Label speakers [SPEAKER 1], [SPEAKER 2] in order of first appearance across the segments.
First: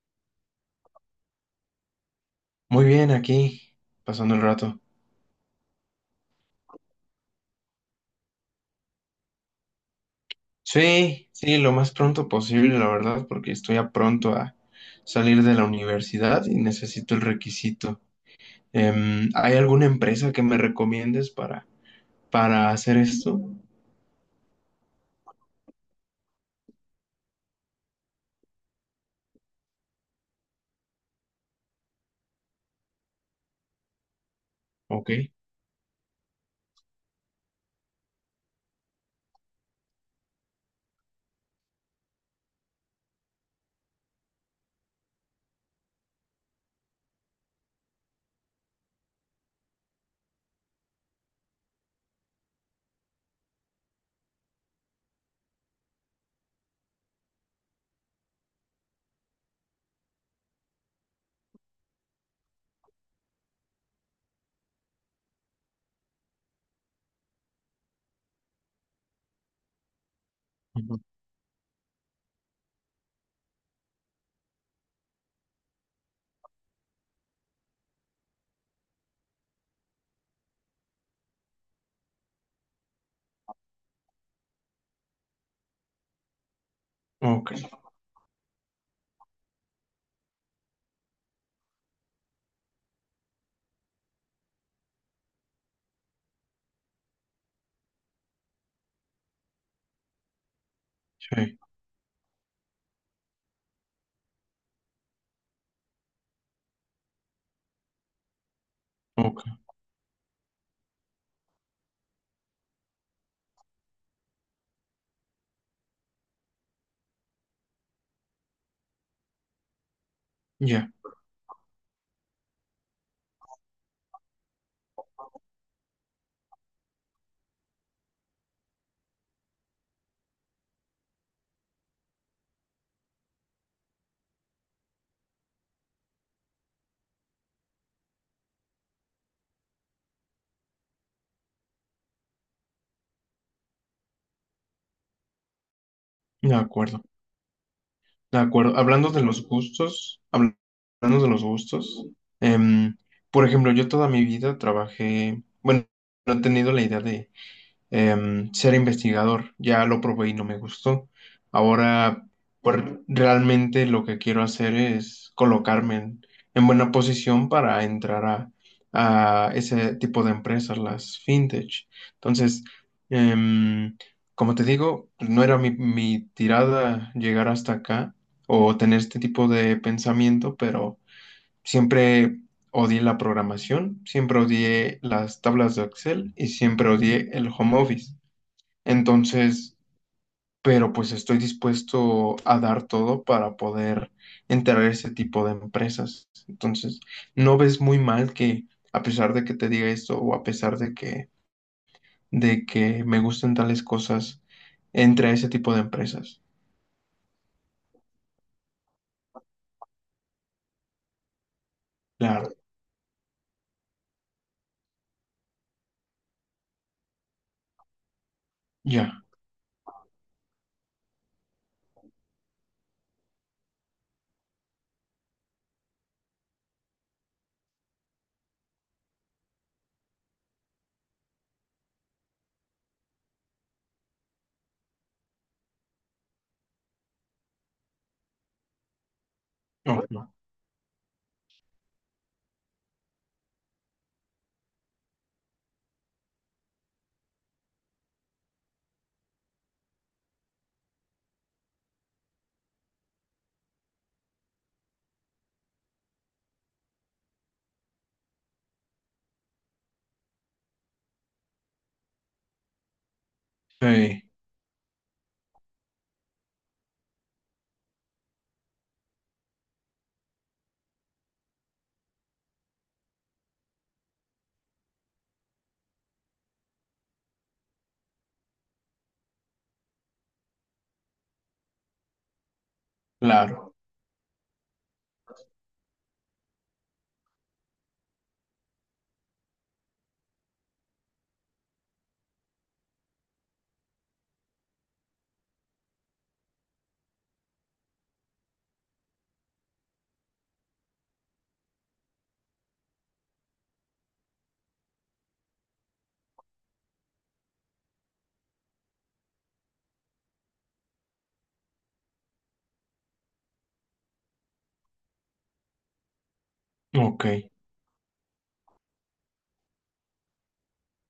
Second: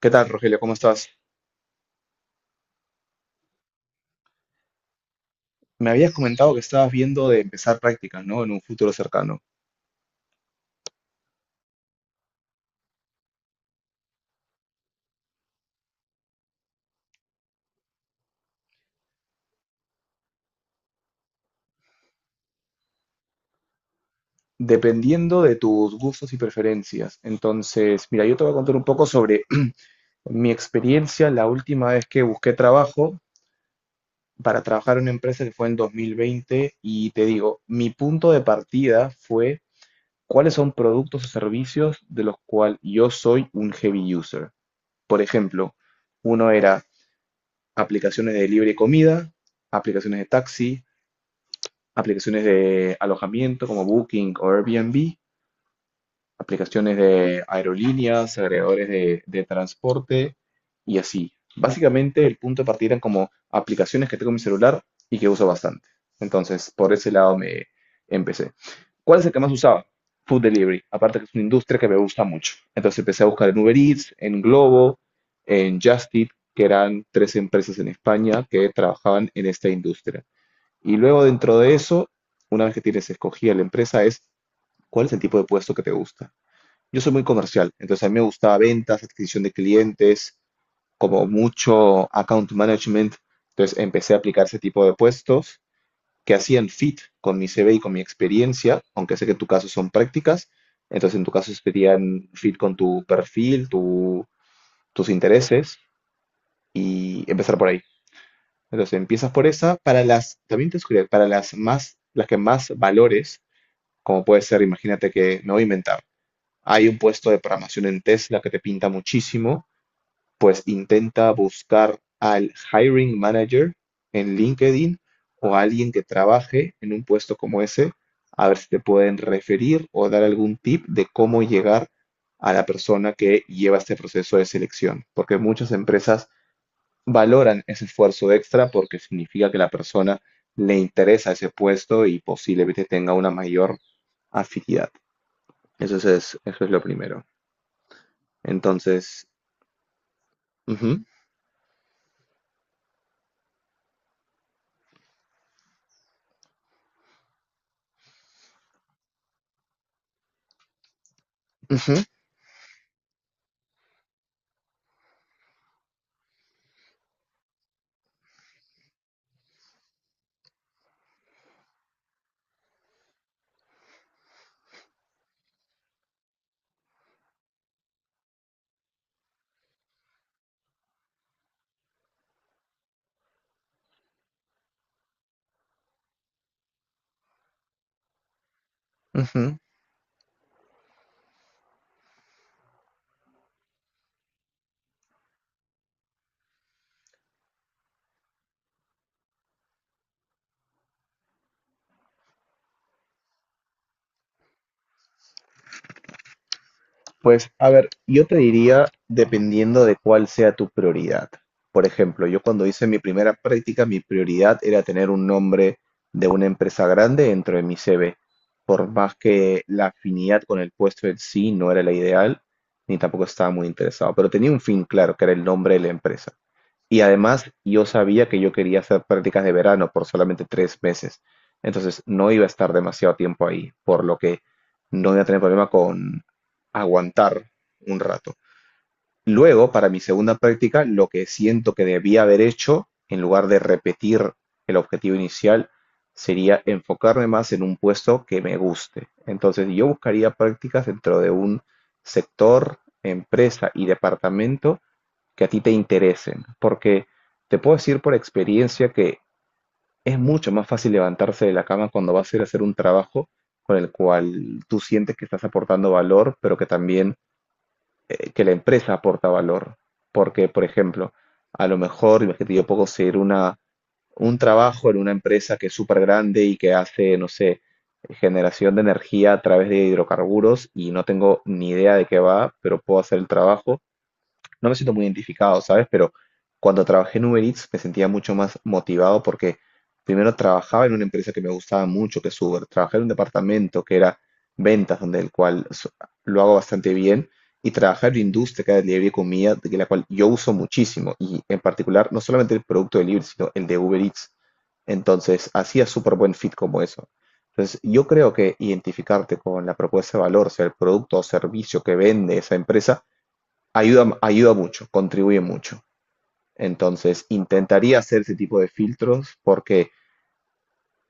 [SPEAKER 1] ¿Qué tal, Rogelio? ¿Cómo estás?
[SPEAKER 2] Muy bien, aquí, pasando el rato.
[SPEAKER 1] Me habías comentado que estabas viendo de empezar prácticas, ¿no? En un futuro cercano.
[SPEAKER 2] Sí, sí, lo más pronto posible, la verdad, porque estoy a pronto a salir de la universidad y necesito el requisito. ¿Hay alguna empresa que me recomiendes para hacer esto?
[SPEAKER 1] Dependiendo de tus gustos y preferencias. Entonces, mira, yo te voy a contar un poco sobre mi experiencia la última vez que busqué trabajo para trabajar en
[SPEAKER 2] Ok.
[SPEAKER 1] una empresa que fue en 2020. Y te digo, mi punto de partida fue cuáles son productos o servicios de los cuales yo soy un heavy user. Por ejemplo, uno era aplicaciones de delivery de comida, aplicaciones de taxi, aplicaciones de alojamiento como Booking o Airbnb, aplicaciones de aerolíneas, agregadores de transporte y así. Básicamente el punto de partida eran como aplicaciones que tengo en mi celular y que uso bastante. Entonces, por ese lado me empecé. ¿Cuál es el que más usaba? Food delivery,
[SPEAKER 2] Ujú.
[SPEAKER 1] aparte que es una industria que me gusta mucho. Entonces empecé a buscar en Uber Eats, en Globo, en Just Eat, que eran tres empresas en España que trabajaban en esta industria. Y luego dentro de eso, una vez que tienes escogida la empresa, es cuál es el tipo de puesto que te gusta. Yo soy muy
[SPEAKER 2] Ok,
[SPEAKER 1] comercial, entonces a mí me gustaba ventas, adquisición de clientes, como mucho account management. Entonces empecé a aplicar ese tipo de puestos que hacían fit con mi CV y con mi experiencia, aunque sé que en tu caso son prácticas, entonces en tu caso
[SPEAKER 2] sí,
[SPEAKER 1] serían fit con tu perfil, tus intereses y empezar por ahí. Entonces empiezas por
[SPEAKER 2] ok,
[SPEAKER 1] esa, para las, también te sugiero, para las más, las que más valores, como puede ser, imagínate que, no voy a inventar, hay un puesto de programación en Tesla que te pinta muchísimo, pues
[SPEAKER 2] ya,
[SPEAKER 1] intenta buscar al hiring manager en LinkedIn o a alguien que trabaje en un puesto como ese, a ver si te pueden referir o dar algún tip de cómo llegar a la persona que lleva este proceso de selección, porque muchas empresas valoran ese esfuerzo extra porque significa que la persona le interesa ese puesto y posiblemente tenga una mayor afinidad. Eso es,
[SPEAKER 2] de
[SPEAKER 1] Eso es lo
[SPEAKER 2] acuerdo,
[SPEAKER 1] primero.
[SPEAKER 2] de acuerdo. Hablando de
[SPEAKER 1] Entonces,
[SPEAKER 2] los gustos,
[SPEAKER 1] ujú,
[SPEAKER 2] hablando de los gustos, em, por ejemplo, yo toda mi vida trabajé, bueno, no he tenido la idea de ser investigador. Ya lo probé y no me gustó.
[SPEAKER 1] ujú,
[SPEAKER 2] Ahora, pues realmente lo que quiero hacer es colocarme en buena posición para entrar a ese tipo de empresas, las fintech. Entonces, em, como te digo, pues, no era mi tirada llegar hasta acá o tener este tipo de pensamiento, pero siempre odié la programación, siempre odié las tablas de Excel y siempre odié el home office.
[SPEAKER 1] ujú.
[SPEAKER 2] Entonces, pero pues estoy dispuesto a dar todo para poder entrar a ese tipo de empresas. Entonces, no ves muy mal que a pesar de que te diga esto o a pesar de que me gusten tales cosas, entre a ese tipo de empresas.
[SPEAKER 1] Pues, a ver, yo te diría, dependiendo de cuál sea tu prioridad. Por ejemplo, yo
[SPEAKER 2] Claro,
[SPEAKER 1] cuando hice mi primera práctica, mi prioridad era tener un nombre de una empresa grande dentro de mi CV. Por
[SPEAKER 2] ya,
[SPEAKER 1] más que la afinidad con el puesto en sí no era la ideal, ni tampoco estaba muy interesado, pero tenía un fin claro, que era el nombre de la empresa. Y además yo sabía que yo quería hacer prácticas de verano por solamente 3 meses. Entonces no iba a estar demasiado tiempo ahí, por lo que no iba a tener problema con aguantar un rato. Luego, para mi
[SPEAKER 2] ok,
[SPEAKER 1] segunda práctica, lo que siento que debía haber hecho, en lugar de repetir el objetivo inicial, sería enfocarme más en un puesto que me guste. Entonces yo buscaría prácticas dentro de un sector, empresa y departamento que a ti te interesen, porque te puedo decir por experiencia que es mucho más fácil levantarse de la cama cuando vas a ir a hacer un trabajo con el
[SPEAKER 2] sí,
[SPEAKER 1] cual tú sientes que estás aportando valor, pero que también que la empresa aporta valor. Porque, por ejemplo, a lo mejor, imagínate, yo puedo ser una, un trabajo en una empresa que es súper grande y que hace, no sé, generación de energía a través de hidrocarburos y no tengo ni idea de qué va, pero puedo hacer el
[SPEAKER 2] claro,
[SPEAKER 1] trabajo, no me siento muy identificado, ¿sabes? Pero cuando trabajé en Uber Eats me sentía mucho más motivado porque primero trabajaba en una empresa que me gustaba mucho, que es Uber. Trabajé en un departamento que era ventas, donde el cual lo hago bastante bien. Y trabajar en la industria que era delivery de comida, de la cual yo uso muchísimo. Y en particular, no solamente el producto de delivery, sino el de Uber Eats. Entonces, hacía súper buen fit como eso. Entonces, yo creo que identificarte con la propuesta de valor, sea el producto o servicio que vende esa empresa, ayuda mucho, contribuye mucho.
[SPEAKER 2] ok,
[SPEAKER 1] Entonces, intentaría hacer ese tipo de filtros porque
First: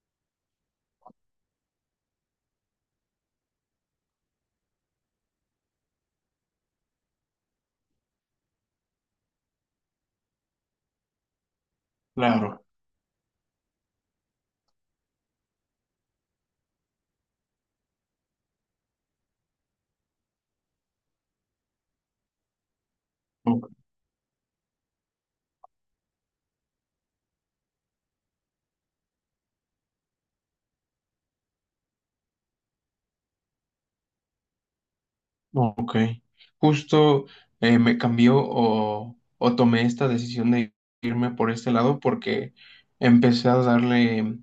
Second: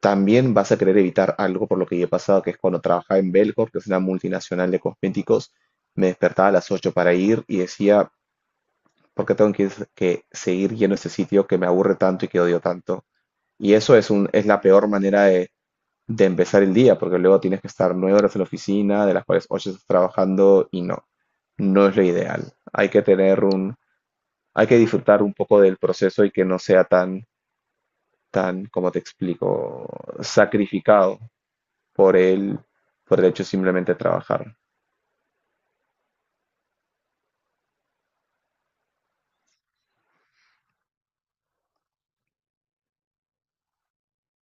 [SPEAKER 1] también vas a querer evitar algo por lo que yo he pasado, que es cuando trabajaba en Belcorp, que es una multinacional de cosméticos, me despertaba a las 8 para ir y decía, ¿por qué tengo que seguir yendo a este sitio que me aburre tanto y que odio
[SPEAKER 2] claro.
[SPEAKER 1] tanto? Y eso es, es la peor manera de empezar el día, porque luego tienes que estar 9 horas en la oficina, de las cuales 8 estás trabajando y no, no es lo ideal. Hay que tener
[SPEAKER 2] Ok.
[SPEAKER 1] un, hay que disfrutar un poco del proceso y que no sea tan, como te explico, sacrificado por por el hecho simplemente de trabajar.
[SPEAKER 2] Ok. Justo me cambió o tomé esta decisión de irme por este lado porque empecé a darle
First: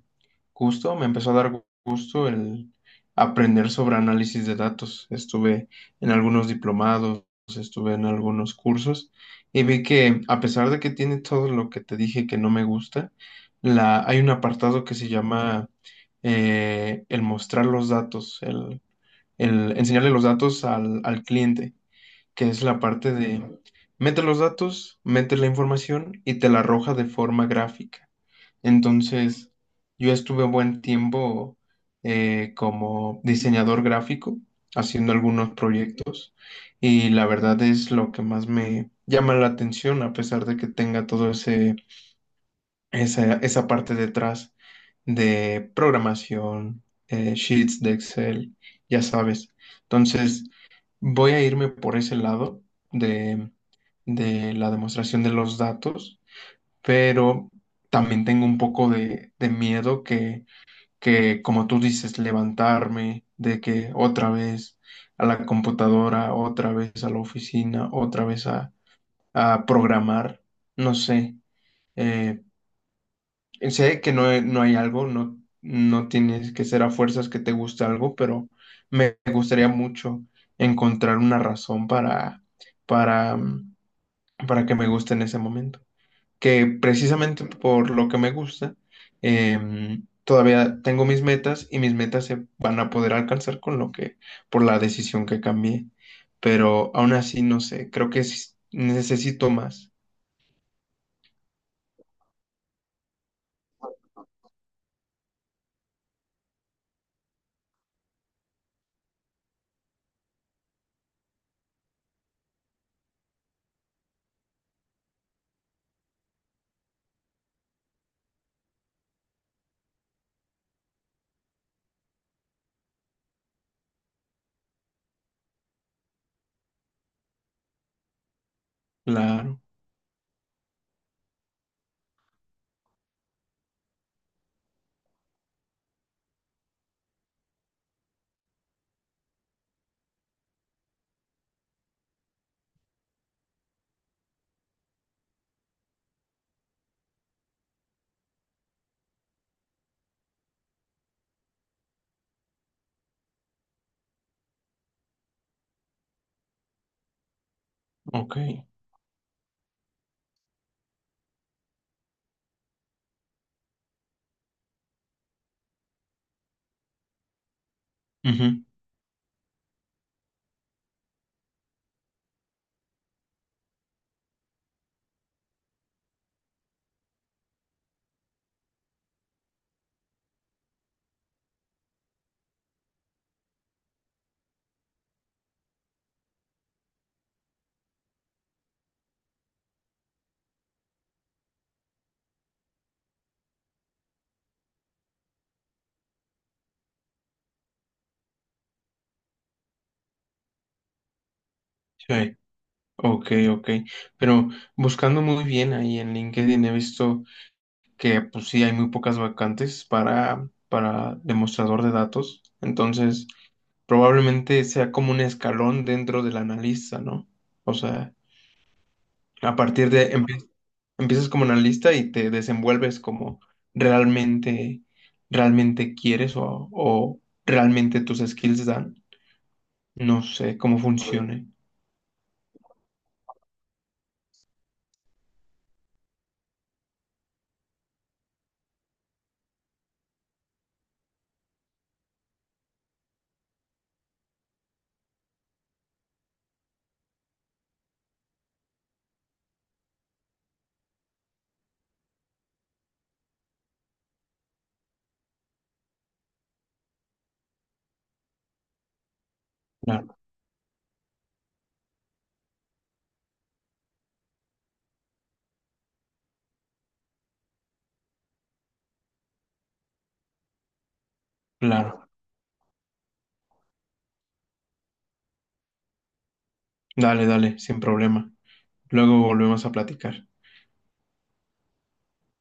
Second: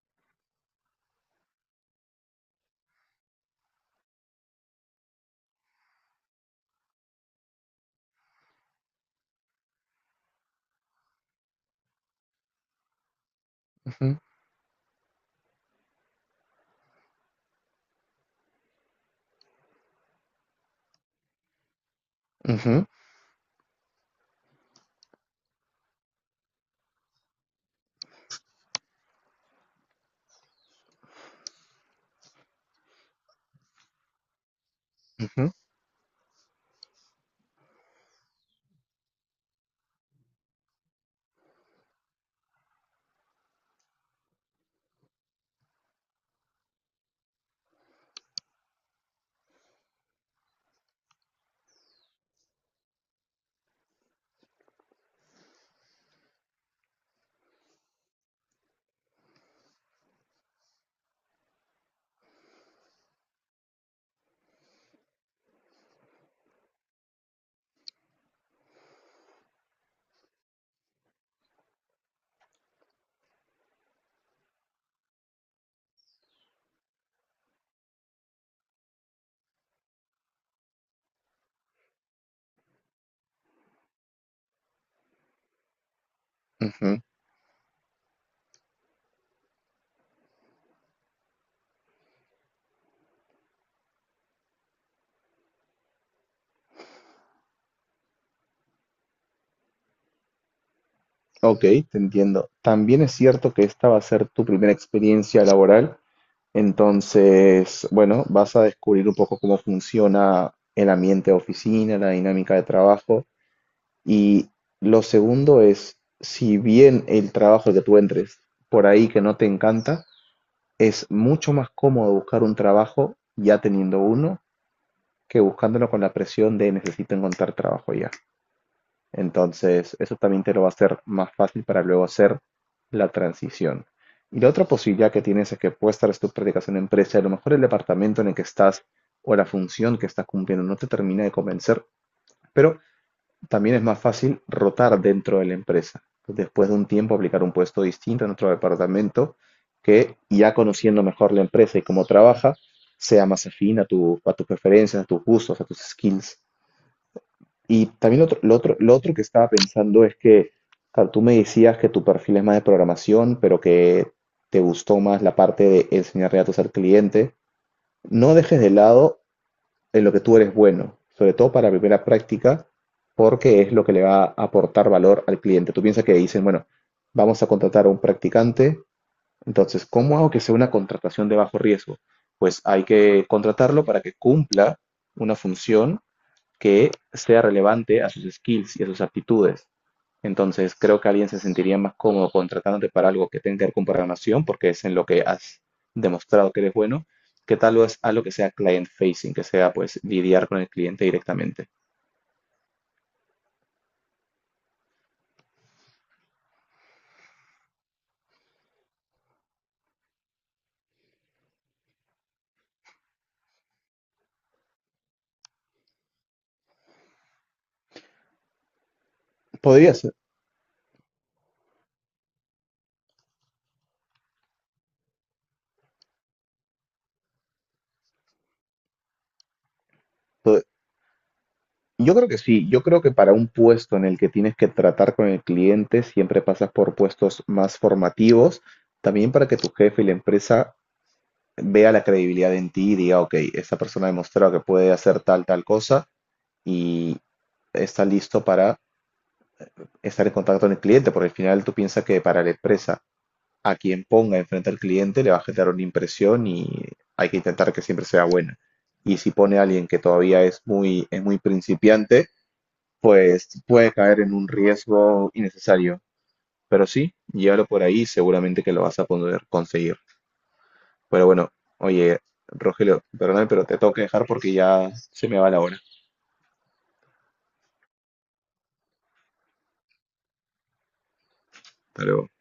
[SPEAKER 2] gusto, me empezó a dar gusto el aprender sobre análisis de datos. Estuve en algunos diplomados, estuve en algunos cursos y vi que a pesar de que tiene todo lo que te dije que no me gusta,
[SPEAKER 1] Ujú,
[SPEAKER 2] hay un apartado que se llama el mostrar los datos, el enseñarle los datos al cliente, que es la
[SPEAKER 1] ujú,
[SPEAKER 2] parte de mete los datos, mete la información y te la arroja de forma gráfica. Entonces, yo estuve buen tiempo como diseñador gráfico haciendo
[SPEAKER 1] ujú,
[SPEAKER 2] algunos proyectos y la verdad es lo que más me llama la atención a pesar de que tenga todo ese esa parte detrás de programación, sheets de Excel, ya sabes. Entonces, voy a irme por ese lado de, de la demostración de los datos, pero también tengo un poco de miedo que, como tú dices, levantarme, de que otra vez a la computadora, otra vez a la oficina, otra vez a programar, no sé, eh, sé que no, no hay algo, no, no tienes que ser a fuerzas que te guste algo, pero me gustaría mucho encontrar una razón para, mm, para que me guste en ese momento. Que
[SPEAKER 1] ujú.
[SPEAKER 2] precisamente por lo que me gusta, todavía tengo mis metas y mis metas se van a poder alcanzar con lo que, por la decisión que cambié. Pero aún así, no sé, creo que sí necesito más.
[SPEAKER 1] Ok, te entiendo. También es cierto que esta va a ser tu primera experiencia laboral, entonces, bueno, vas a descubrir un poco cómo funciona el ambiente de oficina, la dinámica de trabajo. Y lo segundo es, si bien el trabajo que tú entres por ahí que no te encanta, es mucho más cómodo buscar un trabajo ya teniendo uno que buscándolo con la presión de necesito encontrar trabajo ya.
[SPEAKER 2] Claro,
[SPEAKER 1] Entonces, eso también te lo va a hacer más fácil para luego hacer la transición. Y la otra posibilidad que tienes es que puedes estar tus prácticas en una empresa, y a lo mejor el departamento en el que estás o la función que estás cumpliendo no te termina de convencer, pero también es más fácil rotar dentro de la empresa. Después de un tiempo aplicar un puesto distinto en otro departamento que ya conociendo mejor la empresa y cómo trabaja, sea más afín a, a tus preferencias, a tus gustos, a tus skills. Y también
[SPEAKER 2] ok.
[SPEAKER 1] lo otro que estaba pensando es que, claro, tú me decías que tu perfil es más de programación, pero que te gustó más la parte de enseñarle datos al cliente. No dejes
[SPEAKER 2] Ujú,
[SPEAKER 1] de lado en lo que tú eres bueno, sobre todo para la primera práctica, porque es lo que le va a aportar valor al cliente. Tú piensas que dicen, bueno, vamos a contratar a un practicante, entonces, ¿cómo hago que sea una contratación de bajo riesgo? Pues hay que contratarlo para que cumpla una función que sea relevante a sus skills y a sus aptitudes. Entonces, creo que alguien se sentiría más cómodo contratándote para algo que tenga que ver con programación, porque es en lo que has demostrado que eres bueno, que tal vez algo que sea client facing, que sea pues lidiar con el cliente directamente.
[SPEAKER 2] sí. Ok, ok. Pero buscando muy bien ahí en LinkedIn he visto que pues sí hay muy pocas vacantes para demostrador de datos. Entonces, probablemente sea como un escalón dentro del analista, ¿no? O sea, a partir
[SPEAKER 1] Pod-
[SPEAKER 2] de empiezas como analista y te desenvuelves como realmente, realmente quieres o realmente tus skills dan. No sé cómo funcione.
[SPEAKER 1] Yo creo que sí, yo creo que para un puesto en el que tienes que tratar con el cliente, siempre pasas por puestos más formativos, también para que tu jefe y la empresa vea la credibilidad en ti y diga, ok, esta persona ha demostrado que puede hacer tal, tal cosa y está listo para estar en contacto con el cliente, porque al final tú piensas que para la empresa, a quien ponga enfrente al cliente le va a generar una impresión y hay que intentar que siempre sea buena. Y si pone a alguien que
[SPEAKER 2] Claro,
[SPEAKER 1] todavía es muy principiante, pues puede caer en un riesgo innecesario. Pero sí, llévalo por ahí, seguramente que lo vas a poder conseguir. Pero bueno,
[SPEAKER 2] claro.
[SPEAKER 1] oye, Rogelio, perdóname, pero te tengo que dejar porque ya se me va la hora.
[SPEAKER 2] Dale, dale, sin problema. Luego volvemos a platicar.
[SPEAKER 1] Hasta luego.